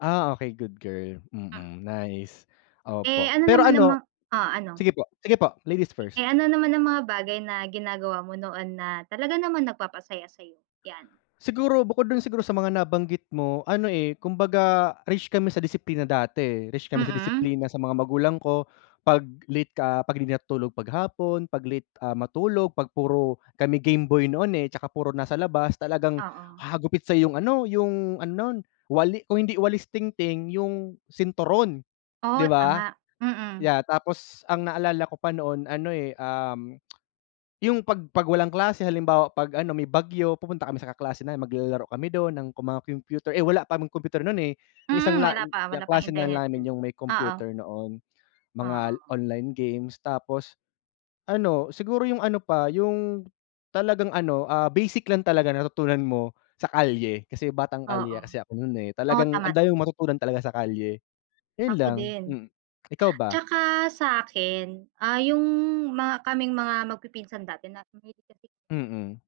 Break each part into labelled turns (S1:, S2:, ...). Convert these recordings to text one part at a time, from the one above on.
S1: Ah, okey good girl,
S2: M
S1: mm, nice
S2: Eh,
S1: opo.
S2: ano
S1: Pero
S2: naman ang mga
S1: ano,
S2: oh, ano?
S1: sige po, sige po, ladies first.
S2: Eh, ano naman ang mga bagay na ginagawa mo noon na talaga naman nagpapasaya sa'yo? 'Yan.
S1: Siguro bukod do'n siguro sa mga nabanggit mo, ano, eh, kumbaga rich kami sa disiplina dati, eh, rich kami sa
S2: Mm.
S1: disiplina sa mga magulang ko. 'Pag late ka, 'pag di natulog pag hapon, 'pag late, ah, matulog, 'pag puro kami game boy noon, eh, 'tsaka puro nasa labas talagang
S2: Oo.
S1: hahagupit sa yung ano, yung ano, no'n wali kung hindi walis ting-ting yung sinturon,
S2: Oh,
S1: di ba?
S2: tama, mm.
S1: Yeah, tapos ang naalala ko pa noon ano, eh, um, yung 'pag 'pag walang klase halimbawa pag ano, may bagyo pupunta kami sa kaklase namin maglalaro kami do'n ng mga computer, eh, wala pa computer no'n, eh. Yung
S2: Hmm,
S1: isang la
S2: wala pa, wala pang
S1: kaklase na
S2: internet
S1: namin
S2: din,
S1: yung may
S2: oo.
S1: computer noon. Mga
S2: Oo.
S1: online games tapos ano, siguro yung ano pa, yung talagang ano, ah, basic lang talaga natutunan mo sa kalye kasi batang
S2: Oo,
S1: kalye kasi ako no'n, eh.
S2: oo
S1: Talagang
S2: tama, tama.
S1: matutunan talaga sa kalye, yun
S2: Ako
S1: lang,
S2: din.
S1: mm. Ikaw ba?
S2: Tsaka sa akin, ah, yung mga kaming mga magpipinsan dati na mahilig kasi
S1: Mm.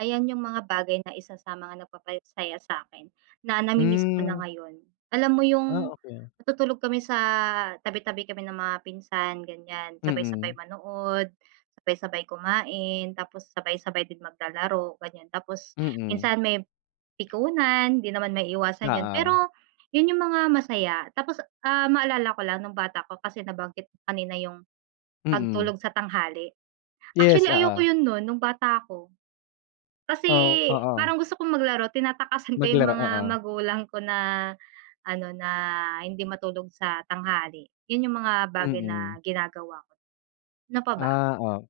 S2: Ayan yung mga bagay na isa sa mga nagpapasaya sa'kin, na nami-miss ko na
S1: Hmm.
S2: ngayon. Alam mo
S1: Ah,
S2: yung
S1: okey.
S2: matutulog kami sa tabi-tabi kami ng mga pinsan gan'yan,
S1: Mm.
S2: sabay-sabay manood, sabay-sabay kumain, tapos sabay-sabay din maglalaro gan'yan. Tapos
S1: Mm.
S2: minsan may pikunan, di naman maiiwasan 'yon
S1: Oo.
S2: pero yun yung mga masaya. Tapos ah, maalala ko lang nung bata ko kasi nabanggit mo kanina yung
S1: Mm.
S2: pagtulog sa tanghali.
S1: Yes,
S2: Actually, ayoko
S1: oo.
S2: 'yon no'n no'ng bata ako. Kasi
S1: Oh, oo.
S2: parang gusto kong maglaro tinatakasan ko yung
S1: Maglaro,
S2: mga
S1: oo.
S2: magulang ko na ano na hindi matulog sa tanghali, yun yung mga bagay
S1: Mm.
S2: na ginagawa ko. Ano pa ba?
S1: Ah, oo.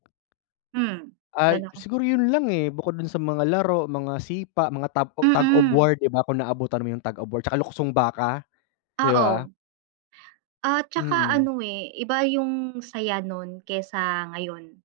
S2: Hmm, wala
S1: Ay,
S2: na ako
S1: siguro yun lang, eh. Bukod dun sa mga laro, mga sipa, mga top tug of
S2: Mm.
S1: war, di ba kung naabutan mo yung tug of war tsaka luksong baka, di ba?
S2: Oo. At saka
S1: Mm.
S2: ano, eh, iba yung saya no'n kaysa ngayon.